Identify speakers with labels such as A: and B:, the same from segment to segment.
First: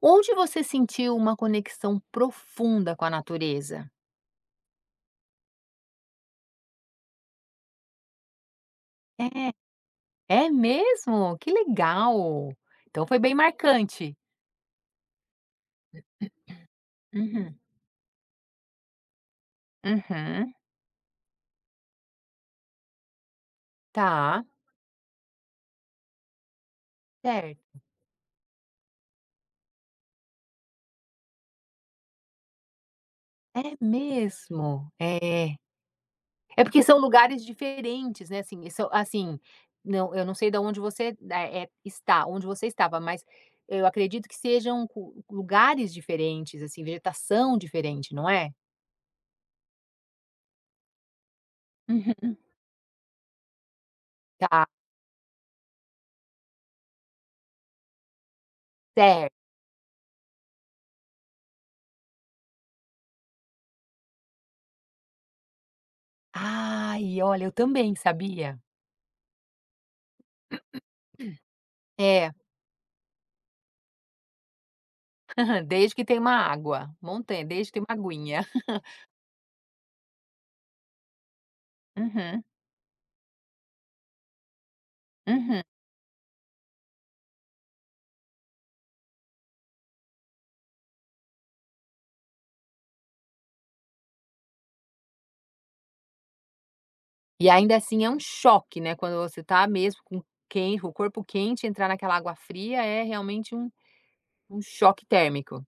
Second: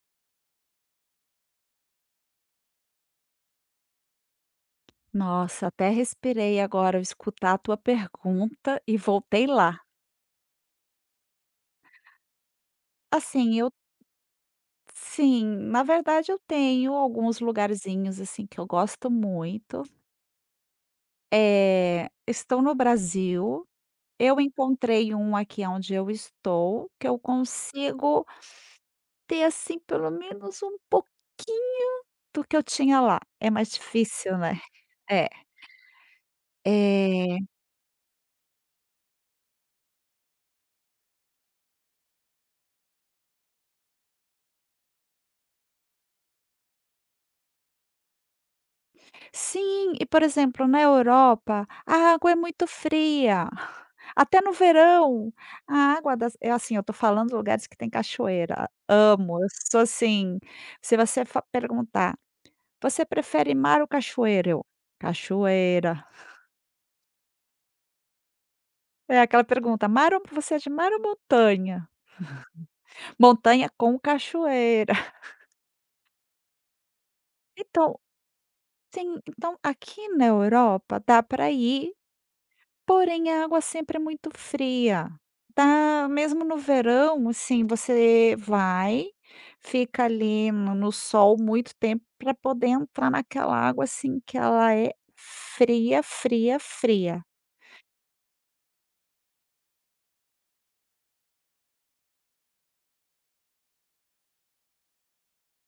A: Onde você sentiu uma conexão profunda com a natureza?
B: Nossa, até respirei agora ao escutar a tua pergunta e voltei
A: É.
B: lá.
A: É mesmo? Que legal! Então foi bem
B: Assim, eu
A: marcante.
B: sim, na verdade eu tenho alguns
A: Uhum.
B: lugarzinhos assim que eu gosto muito.
A: Uhum.
B: Estou no Brasil. Eu
A: Tá,
B: encontrei um aqui onde eu estou, que eu
A: certo.
B: consigo ter assim pelo menos um pouquinho do que eu tinha lá. É mais
A: É
B: difícil, né?
A: mesmo?
B: É.
A: É. É porque são
B: É.
A: lugares diferentes, né, assim, são assim, não eu não sei da onde você, está onde você estava, mas eu acredito que sejam cu lugares diferentes, assim, vegetação diferente, não é?
B: Sim, e por exemplo, na Europa, a água
A: Uhum.
B: é muito fria. Até no
A: Tá,
B: verão, a água das é assim, eu tô falando lugares que tem cachoeira. Amo,
A: certo.
B: eu sou assim, se você fa perguntar: "Você prefere mar ou cachoeira?", eu: "Cachoeira".
A: Ai, olha, eu também, sabia?
B: É aquela pergunta: "Mar ou você é de mar ou montanha?".
A: É,
B: "Montanha com cachoeira".
A: desde que tem
B: Então,
A: uma aguinha.
B: sim, então aqui na Europa dá para ir.
A: Uhum,
B: Porém, a água sempre é muito fria.
A: uhum.
B: Tá mesmo no verão, assim, você vai, fica ali no sol muito tempo para poder entrar naquela água, assim, que ela é fria, fria, fria.
A: E ainda assim é um choque, né, quando você tá mesmo com quen o corpo quente, entrar naquela água fria é realmente um choque térmico.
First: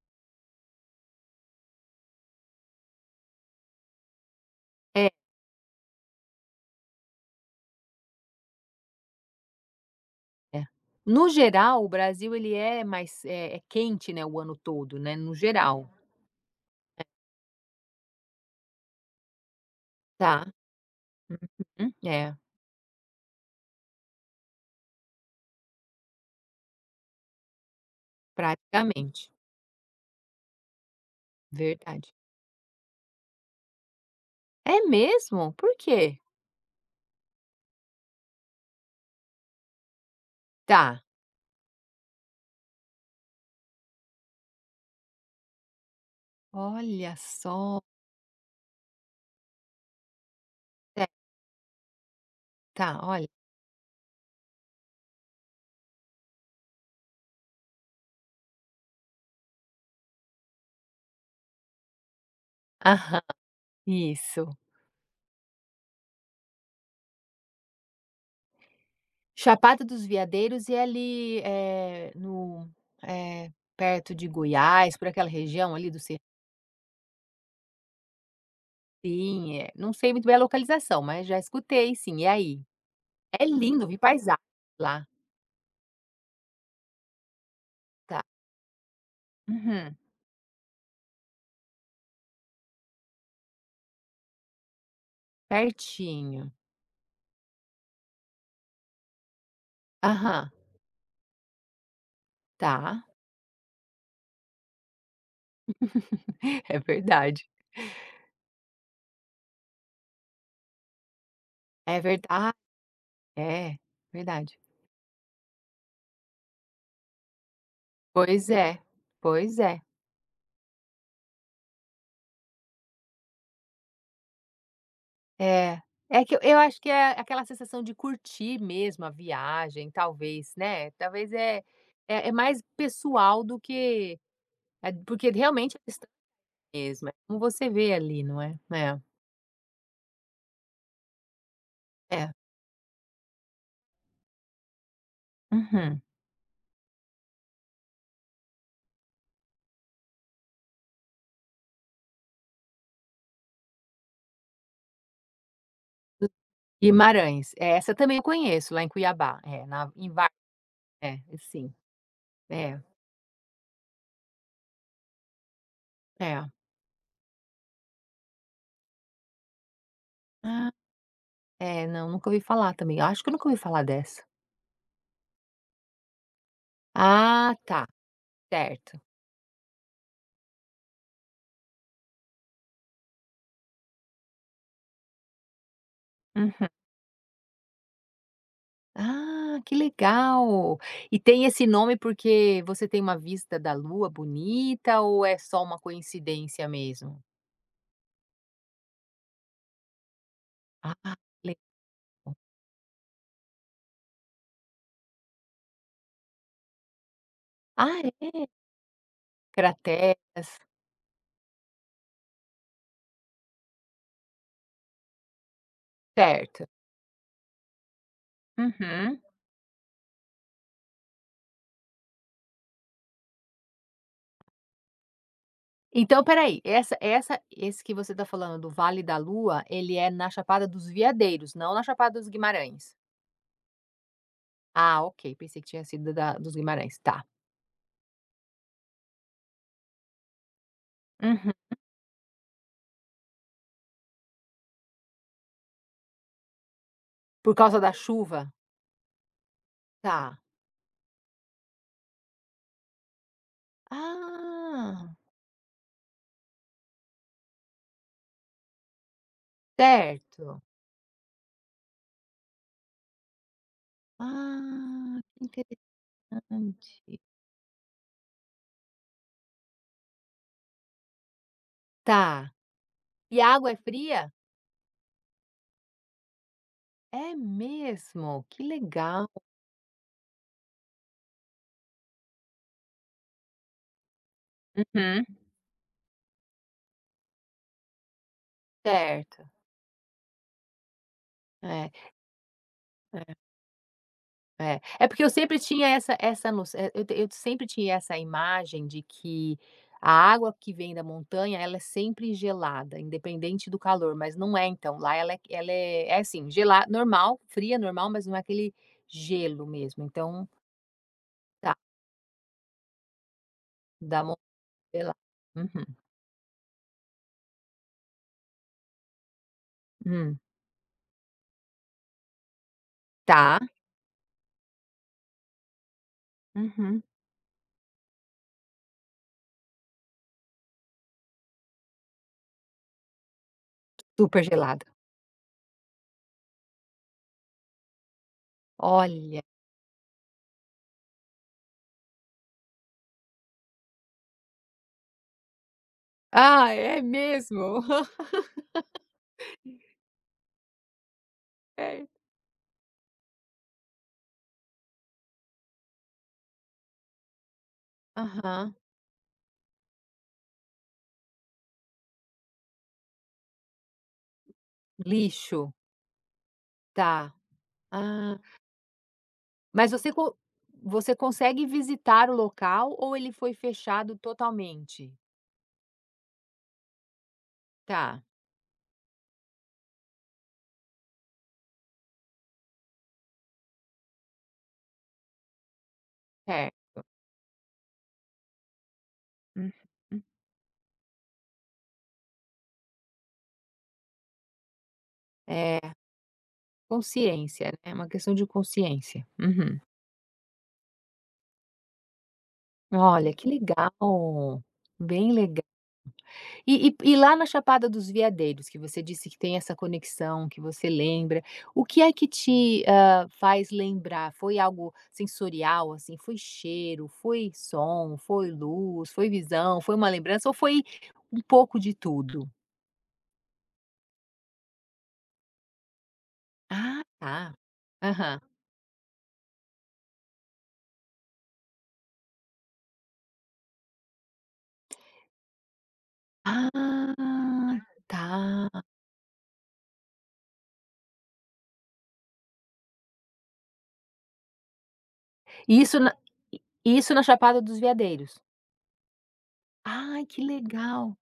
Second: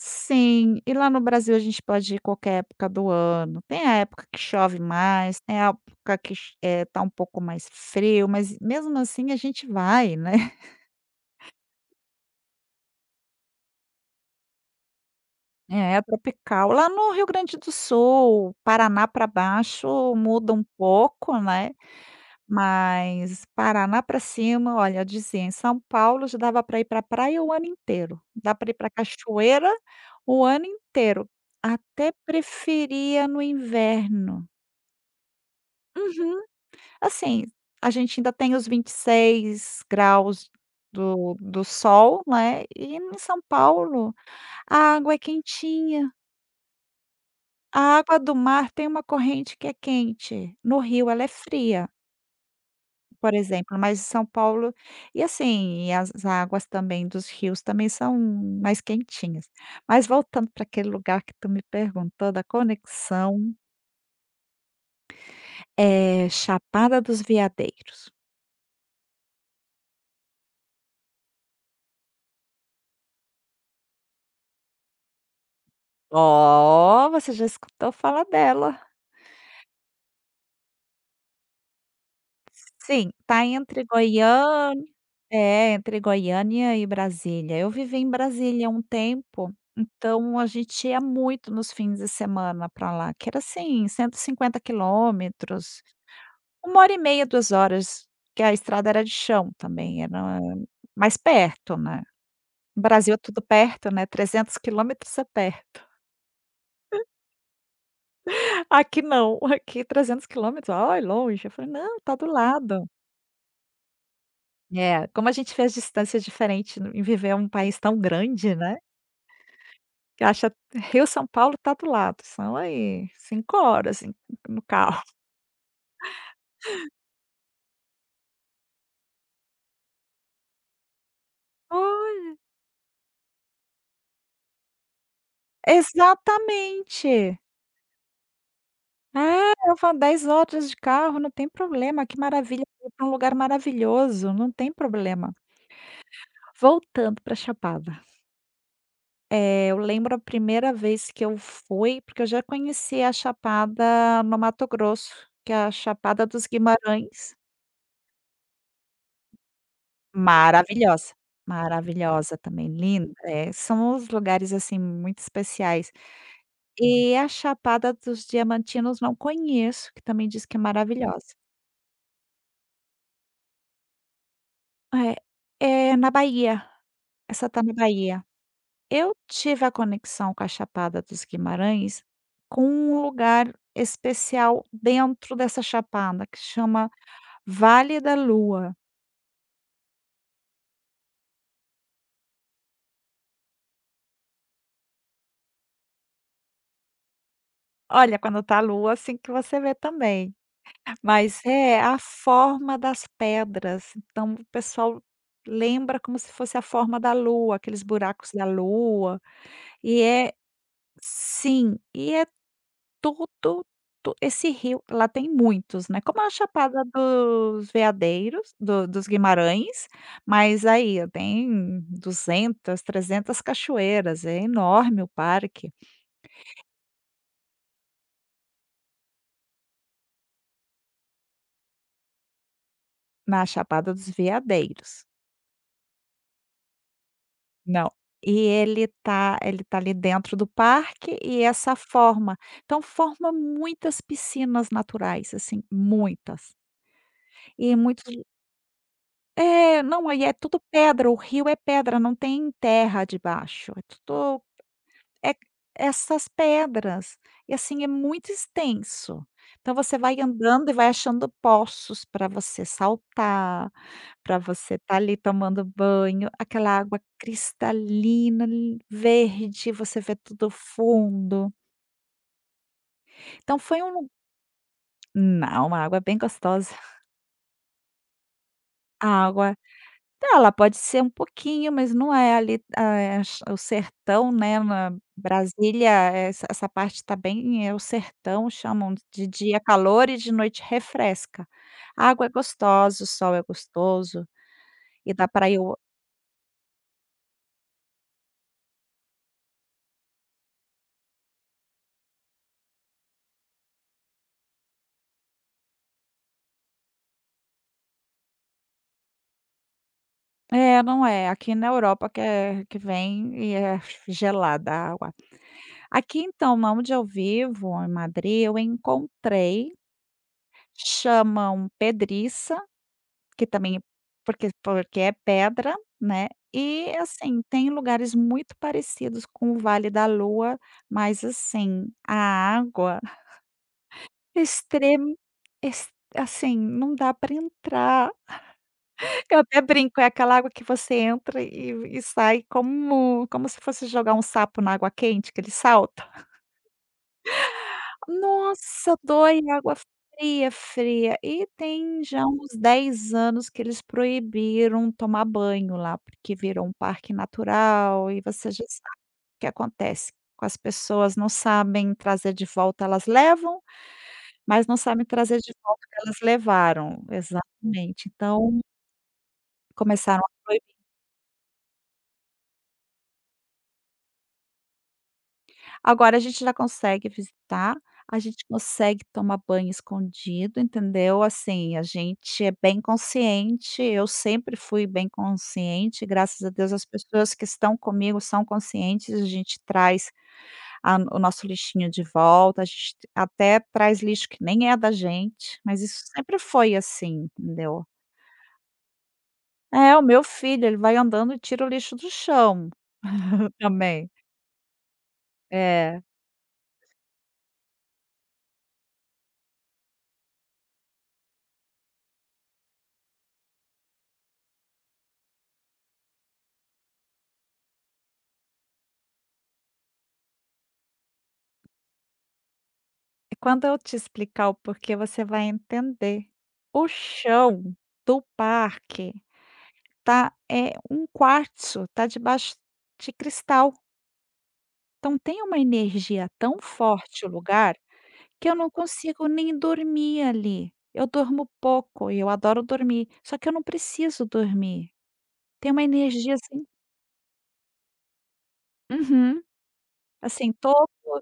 B: Sim, e lá no Brasil a gente pode ir qualquer época do ano. Tem a época que chove
A: É,
B: mais, tem a época que tá um pouco mais frio, mas mesmo assim a gente vai, né?
A: é. No geral, o Brasil ele é mais é quente, né, o ano todo, né, no geral.
B: É, tropical. Lá no Rio Grande do Sul, Paraná para baixo
A: Tá.
B: muda um pouco, né,
A: Uhum. É,
B: mas Paraná para cima, olha, eu dizia: "Em São Paulo já dava para ir para praia o ano inteiro, dá para ir para
A: praticamente.
B: cachoeira o ano inteiro".
A: Verdade.
B: Até preferia no inverno.
A: É mesmo? Por quê?
B: Uhum. Assim, a gente ainda tem os 26 graus
A: Tá.
B: do sol, né, e em São Paulo a água é quentinha.
A: Olha só.
B: A água do mar tem uma corrente que é quente, no Rio ela é fria,
A: Tá, olha.
B: por exemplo, mas em São Paulo e assim, e as águas também dos rios também são mais quentinhas. Mas voltando para aquele lugar que tu me perguntou da
A: Aham,
B: conexão,
A: isso.
B: é Chapada dos Veadeiros.
A: Chapada dos Veadeiros e ali, eh, no eh, perto de Goiás, por aquela região ali do Serrim,
B: Oh, você já escutou falar dela.
A: não sei muito bem a localização, mas já escutei sim. E aí?
B: Sim,
A: É
B: tá entre
A: lindo, vi paisagem
B: Goiânia,
A: lá.
B: é, entre Goiânia e Brasília. Eu vivi em
A: Tá.
B: Brasília um tempo,
A: Uhum.
B: então a gente ia muito nos fins de semana para lá, que era assim, 150 quilômetros,
A: Pertinho.
B: uma hora e meia, 2 horas, que a estrada era de chão também, era
A: Aham,
B: mais perto, né. No
A: tá.
B: Brasil é tudo perto, né. 300 quilômetros é perto.
A: É verdade.
B: Aqui não, aqui 300 quilômetros, "Ai, longe", eu falei:
A: É
B: "Não, tá
A: verdade.
B: do
A: Ah,
B: lado".
A: é. Verdade.
B: É, como a gente vê as distâncias diferentes no em viver um país tão
A: Pois
B: grande, né,
A: é, pois é.
B: que acha Rio, São Paulo tá do lado, são aí 5 horas no carro.
A: É. É que eu acho que é aquela sensação de curtir mesmo a viagem, talvez, né, talvez é
B: Oh,
A: é é mais pessoal do que é porque realmente é distante mesmo, é como
B: exatamente.
A: você vê ali, não é? É,
B: É, eu falo dez horas de carro, não tem problema, que
A: é.
B: maravilha, vou pra um lugar maravilhoso, não tem problema.
A: Uhum.
B: Voltando para Chapada, eu lembro a primeira vez que eu fui, porque eu já conhecia a Chapada no Mato Grosso, que é a Chapada dos Guimarães.
A: Guimarães, é, essa também eu conheço, lá em Cuiabá, é, na em Var
B: Maravilhosa,
A: é, sim,
B: maravilhosa também,
A: é,
B: linda, são uns lugares, assim, muito especiais.
A: é.
B: E a Chapada dos Diamantinos não conheço, que também diz que é
A: Ah,
B: maravilhosa.
A: é, não, nunca ouvi falar também, acho que eu nunca ouvi falar dessa.
B: É, é na Bahia, essa
A: Ah,
B: tá na
A: tá,
B: Bahia.
A: certo.
B: Eu tive a conexão com a Chapada dos Guimarães com um lugar especial dentro dessa chapada, que
A: Uhum.
B: chama Vale da Lua.
A: Ah, que legal! E tem esse nome porque você tem uma vista da lua bonita ou é só uma coincidência mesmo?
B: Olha, quando tá a lua, assim, que você vê também.
A: Ah,
B: Mas
A: le
B: é, a forma das pedras, então o pessoal lembra como se fosse a forma da lua, aqueles
A: ah,
B: buracos da
A: é?
B: lua, e é
A: Crateras.
B: sim, e é tudo tu esse rio lá tem muitos, né, como é a
A: Certo.
B: Chapada dos Veadeiros, do dos
A: Uhum.
B: Guimarães, mas aí ó, tem 200, 300 cachoeiras, é enorme o parque
A: Então, peraí, essa essa esse que você está falando, do Vale da Lua, ele é na Chapada dos Veadeiros, não na Chapada dos Guimarães?
B: na Chapada dos
A: Ah,
B: Veadeiros.
A: ok, pensei que tinha sido da dos Guimarães, tá.
B: Não. E ele tá ali dentro do parque e
A: Uhum.
B: essa forma. Então forma muitas piscinas naturais, assim, muitas.
A: Por
B: E
A: causa da
B: muitos
A: chuva?
B: é, não, aí é
A: Tá.
B: tudo pedra, o rio é pedra, não tem terra debaixo, é tudo
A: Ah,
B: é essas pedras, e assim, é muito extenso. Então você vai
A: certo.
B: andando e vai achando poços para você saltar, para você estar ali
A: Ah, que
B: tomando banho, aquela água
A: interessante.
B: cristalina, li verde, você vê tudo fundo.
A: Tá. E a
B: Então
A: água é
B: foi um lu
A: fria?
B: não, uma água bem gostosa.
A: É mesmo? Que
B: A
A: legal.
B: água. Tá, ela pode ser um pouquinho, mas não é ali, eh, ch o sertão, né, na
A: Uhum.
B: Brasília, essa parte tá bem é o sertão, chamam de
A: Certo.
B: dia calor e de noite refresca.
A: É,
B: A água é gostosa, o
A: é,
B: sol é gostoso
A: é. É
B: e
A: porque
B: dá
A: eu
B: para
A: sempre
B: eu
A: tinha essa essa noç eh, eu te eu sempre tinha essa imagem de que a água que vem da montanha, ela é sempre gelada, independente do calor, mas não é então, lá ela é assim, gela normal, fria, normal, mas não é aquele gelo mesmo, então
B: é, não é, aqui na
A: tá,
B: Europa que é que vem e é
A: da montanha
B: gelada a água.
A: gela Uhum.
B: Aqui então, onde eu vivo, em Madrid, eu encontrei,
A: Hum.
B: chamam pedriça. Que
A: Tá.
B: também porque é pedra, né, e
A: Uhum.
B: assim, tem lugares muito parecidos com o Vale da Lua, mas assim, a água
A: Super gelada.
B: extremo assim, não dá para entrar. Eu
A: Olha.
B: até brinco, é aquela água que você entra e sai como se fosse jogar um sapo na água quente, que ele salta.
A: Ah, é mesmo?
B: Nossa, dói água fria, fria. E tem
A: É.
B: já uns 10 anos que eles proibiram tomar banho lá, porque virou um parque natural e você já
A: Aham.
B: sabe o que acontece com as pessoas, não sabem trazer de volta, elas levam, mas não sabem trazer de
A: Lixo,
B: volta o que elas levaram.
A: tá.
B: Exatamente.
A: Ah,
B: Então
A: mas você
B: começaram
A: co
B: a.
A: você consegue visitar o local ou ele foi fechado totalmente?
B: Agora a gente já consegue visitar, a
A: Tá.
B: gente consegue tomar banho escondido, entendeu. Assim, a gente é bem consciente, eu sempre fui bem consciente, graças a
A: É.
B: Deus as pessoas que estão comigo são conscientes, a gente traz
A: Uhum.
B: a o nosso lixinho de volta, a gente até traz lixo que nem é da gente,
A: É,
B: mas isso sempre foi assim,
A: consciência,
B: entendeu.
A: né, é uma questão de consciência. Uhum.
B: É, o meu filho, ele vai andando e tira o lixo do chão
A: Olha, que
B: também.
A: legal, bem legal.
B: É.
A: E lá na Chapada dos Veadeiros, que você disse que tem essa conexão, que você lembra, o que é que te, faz lembrar? Foi algo sensorial, assim? Foi cheiro, foi som, foi luz, foi visão, foi uma lembrança ou foi um pouco de tudo?
B: E quando eu te explicar o porquê, você vai entender. O
A: Ah, tá.
B: chão do
A: Aham.
B: parque tá é um quartzo, tá debaixo de cristal. Então tem uma energia tão forte o lugar,
A: Ah,
B: que eu não
A: tá.
B: consigo nem dormir ali. Eu durmo pouco e eu adoro dormir, só que eu não preciso dormir. Tem
A: E
B: uma
A: isso na
B: energia assim.
A: e isso na Chapada dos Veadeiros?
B: Uhum.
A: Ai, que
B: Assim, todo
A: legal.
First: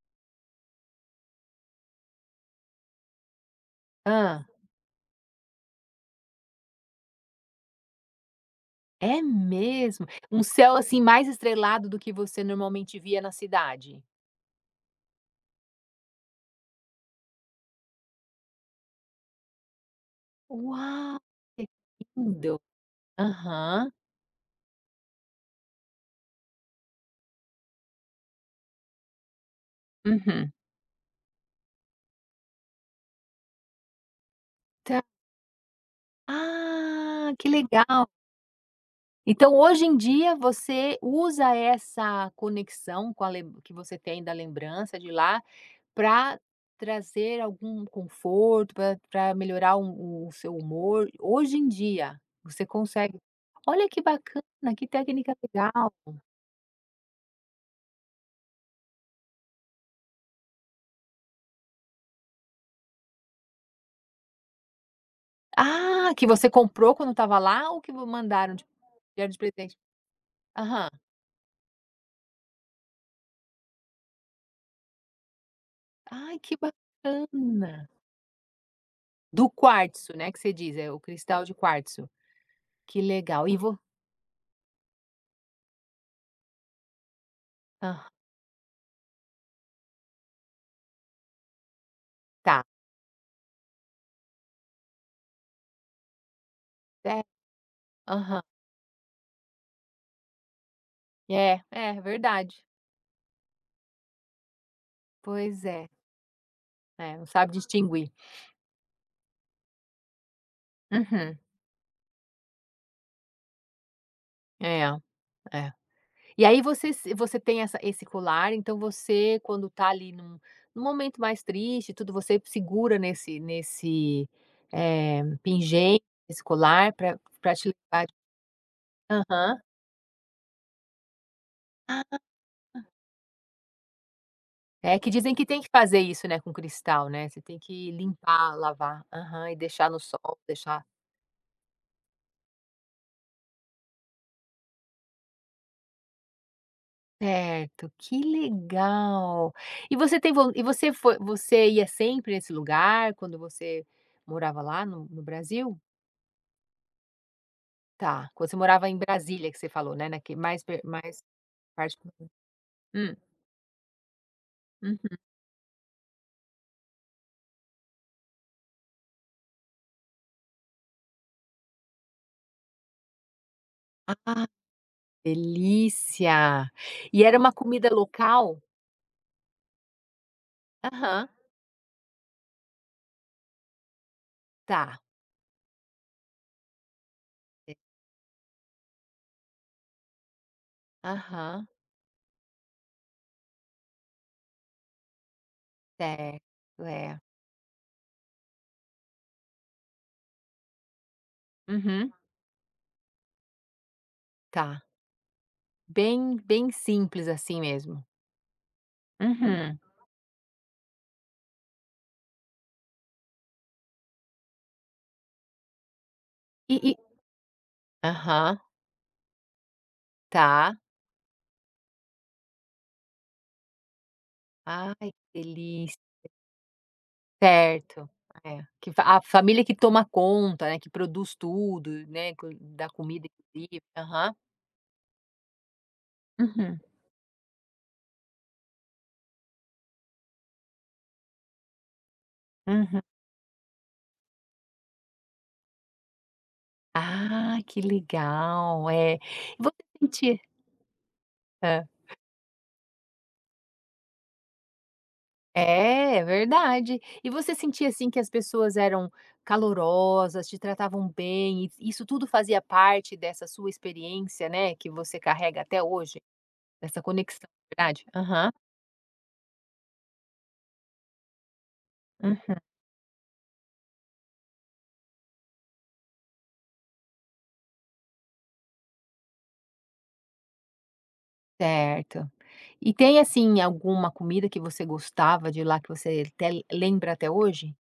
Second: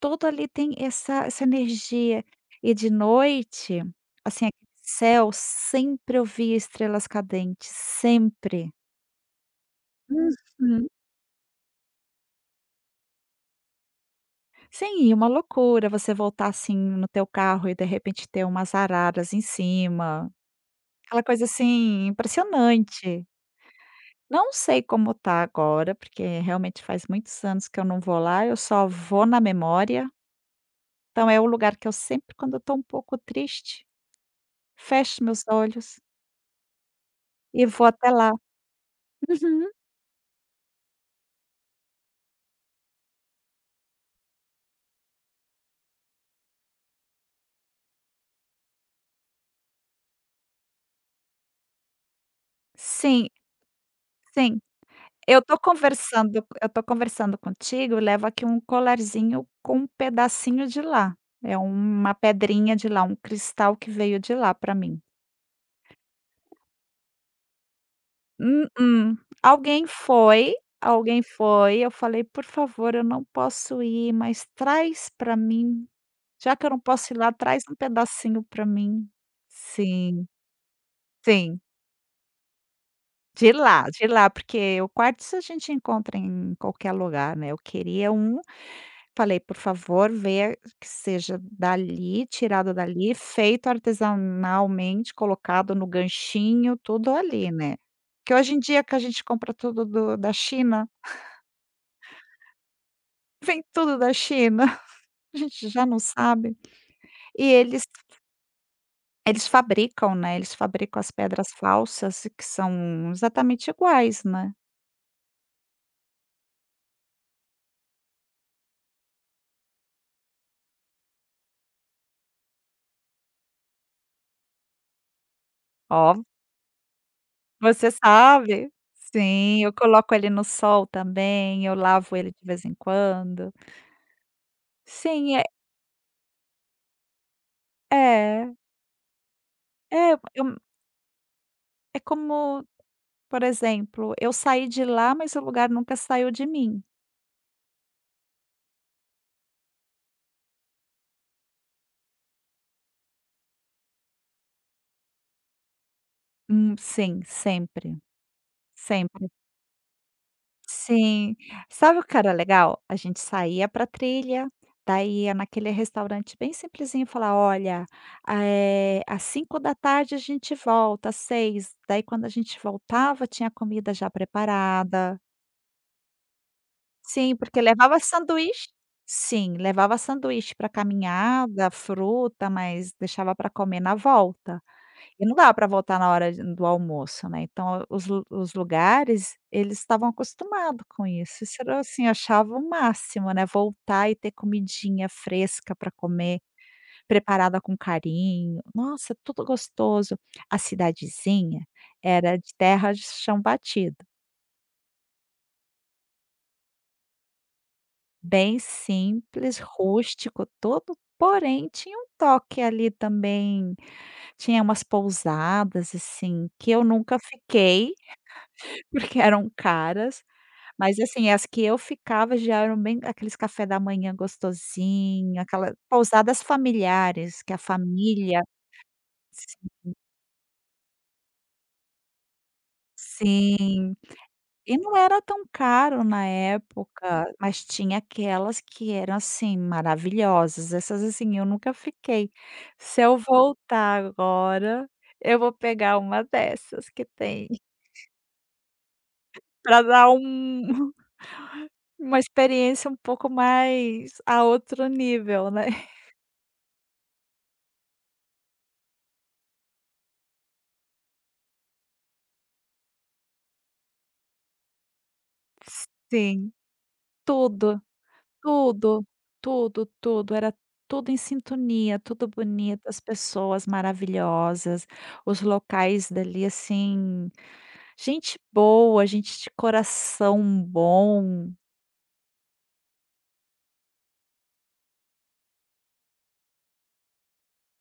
B: Todo ali tem essa energia. E de noite,
A: Ah.
B: assim, aquele céu, sempre eu via estrelas cadentes, sempre.
A: É mesmo? Um céu,
B: Uhum.
A: assim, mais estrelado do que você normalmente via na cidade?
B: Sim, e uma loucura você voltar, assim, no teu carro e de repente ter umas araras em cima,
A: Uau,
B: aquela coisa,
A: que
B: assim,
A: lindo.
B: impressionante.
A: Aham.
B: Não sei como tá agora, porque realmente faz muitos anos que eu não vou lá, eu só vou na memória,
A: Uhum.
B: então é o lugar que eu sempre, quando eu tô um pouco triste,
A: Tá.
B: fecho meus olhos
A: Ah, que
B: e vou
A: legal.
B: até lá.
A: Então,
B: Uhum.
A: hoje em dia, você usa essa conexão com a lem que você tem da lembrança de lá, para trazer algum conforto, para melhorar o seu humor? Hoje em dia, você consegue.
B: Sim,
A: Olha que
B: sim.
A: bacana, que técnica
B: Eu tô
A: legal.
B: conversando eu tô conversando contigo, leva aqui um colarzinho com um pedacinho de lá. É uma pedrinha de lá, um cristal que veio de lá pra mim.
A: Ah, que você comprou quando estava lá ou que vo mandaram de
B: Mm-mm.
A: deram de presente?
B: Alguém foi,
A: Aham.
B: alguém foi, eu falei: "Por favor, eu não posso ir, mas traz pra mim.
A: Ai, que
B: Já que eu não posso ir lá, traz um
A: bacana.
B: pedacinho pra mim".
A: Do quartzo,
B: Sim,
A: né, que você diz, é o cristal de
B: sim.
A: quartzo. Que legal.
B: De lá, porque o quartzo a gente encontra em qualquer lugar, né, eu
A: Hã,
B: queria um. Falei: "Por favor, veja que seja dali,
A: tá.
B: tirado dali, feito artesanalmente, colocado no ganchinho, tudo
A: É,
B: ali, né". Que
A: aham.
B: hoje em dia que a gente compra tudo do da China,
A: É, é verdade.
B: vem tudo da China, a
A: Pois
B: gente já
A: é.
B: não sabe.
A: É, não
B: E
A: sabe
B: eles
A: distinguir.
B: eles fabricam, né, eles fabricam as
A: Uhum.
B: pedras falsas que são exatamente iguais, né.
A: É, é. E aí você se você tem essa esse colar, então você quando tá ali num momento mais triste e tudo, você segura nesse pingente,
B: Ó,
A: esse colar pra te
B: você
A: levar
B: sabe.
A: aham.
B: Sim, eu coloco ele no sol também, eu lavo ele de vez em quando.
A: É que dizem
B: Sim, é,
A: que tem que fazer isso, né, com cristal, né, você tem que limpar,
B: é.
A: lavar. Aham, e deixar no
B: É,
A: sol,
B: eu
A: deixar
B: é como, por exemplo, eu saí de lá, mas o lugar nunca saiu de mim.
A: certo, que legal. E você tem von e você ia sempre nesse lugar quando você morava lá no Brasil?
B: Sim, sempre,
A: Tá, quando você morava em
B: sempre.
A: Brasília que você falou, né, naque mais pe mais
B: Sim.
A: parte
B: Sabe o que era legal? A
A: hum,
B: gente saía para trilha,
A: uhum.
B: daí ia naquele restaurante bem simplesinho, falar: "Olha, às 5 da tarde a gente volta, às 6". Daí quando a gente voltava, tinha a comida já
A: Ah,
B: preparada.
A: delícia. E
B: Sim,
A: era uma
B: porque
A: comida
B: levava
A: local?
B: sanduíche. Sim, levava sanduíche para
A: Aham.
B: caminhada, fruta, mas deixava para comer na volta.
A: Tá.
B: E não dava para voltar na hora de do almoço, né, então os lugares, eles estavam acostumados com isso. Isso
A: Aham,
B: era assim, eu achava o máximo, né, voltar e ter comidinha fresca para comer,
A: certo, é.
B: preparada com carinho. Nossa, tudo gostoso. A cidadezinha
A: Uhum,
B: era de terra de chão batido.
A: tá. Bem bem simples assim mesmo.
B: Bem simples,
A: Uhum.
B: rústico, todo, porém tinha um toque ali também, tinha umas pousadas, assim, que
A: E
B: eu
A: e
B: nunca fiquei,
A: aham,
B: porque eram caras,
A: tá.
B: mas assim, as que eu ficava já eram bem aqueles café da manhã
A: Ai, que
B: gostosinho, aquelas
A: delícia.
B: pousadas familiares que a
A: Certo.
B: família
A: É, que fa a família que toma conta, né, que produz tudo, né, co da comida inclusive.
B: sim.
A: Aham.
B: E não era tão caro na
A: Uhum,
B: época, mas tinha aquelas que eram, assim, maravilhosas, essas, assim, eu nunca fiquei.
A: uhum.
B: Se eu voltar agora, eu vou pegar uma dessas que tem,
A: Ah, que legal, é. E você
B: para dar
A: sentia
B: um
A: hã.
B: uma experiência um pouco mais a outro nível, né.
A: É, é verdade. E você sentia, assim, que as pessoas eram calorosas, te tratavam bem, e isso tudo fazia parte dessa sua experiência, né, que você carrega até hoje,
B: Sim,
A: dessa conexão,
B: tudo,
A: verdade? Aham.
B: tudo, tudo, tudo, era tudo em sintonia, tudo
A: Hum,
B: bonito, as pessoas maravilhosas, os locais dali, assim. Gente boa, gente de coração bom.
A: certo. E tem, assim, alguma comida que você gostava de lá que você até lembra até hoje?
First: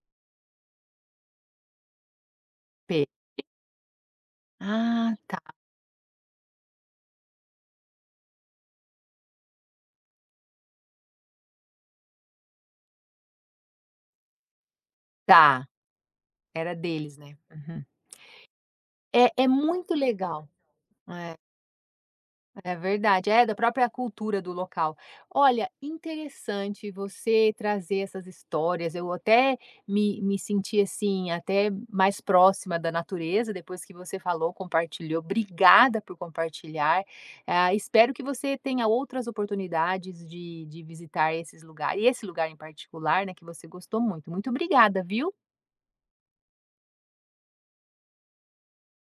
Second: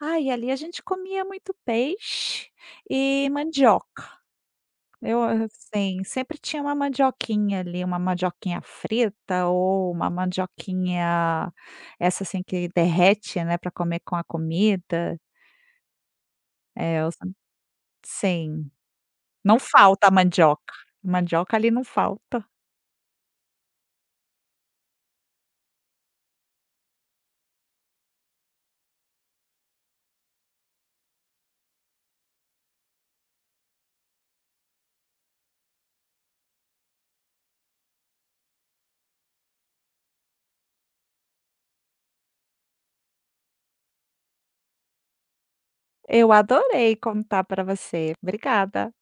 B: Ai, ali a gente comia muito peixe
A: Pe
B: e mandioca.
A: ah,
B: Eu,
A: tá.
B: assim, sempre tinha uma mandioquinha ali, uma mandioquinha frita ou uma mandioquinha essa, assim, que derrete, né, para comer com a comida.
A: Tá, era
B: É, eu
A: deles,
B: sem
A: né. Uhum.
B: sim,
A: É
B: não
A: muito
B: falta a
A: legal.
B: mandioca.
A: É.
B: Mandioca ali não falta.
A: É verdade, é da própria cultura do local. Olha, interessante você trazer essas histórias. Eu até me senti assim, até mais próxima da natureza depois que você falou, compartilhou. Obrigada por compartilhar. Ah, espero que você tenha outras oportunidades de visitar esses lugares, e esse lugar em particular, né, que você gostou muito. Muito obrigada, viu?
B: Eu adorei contar para você. Obrigada.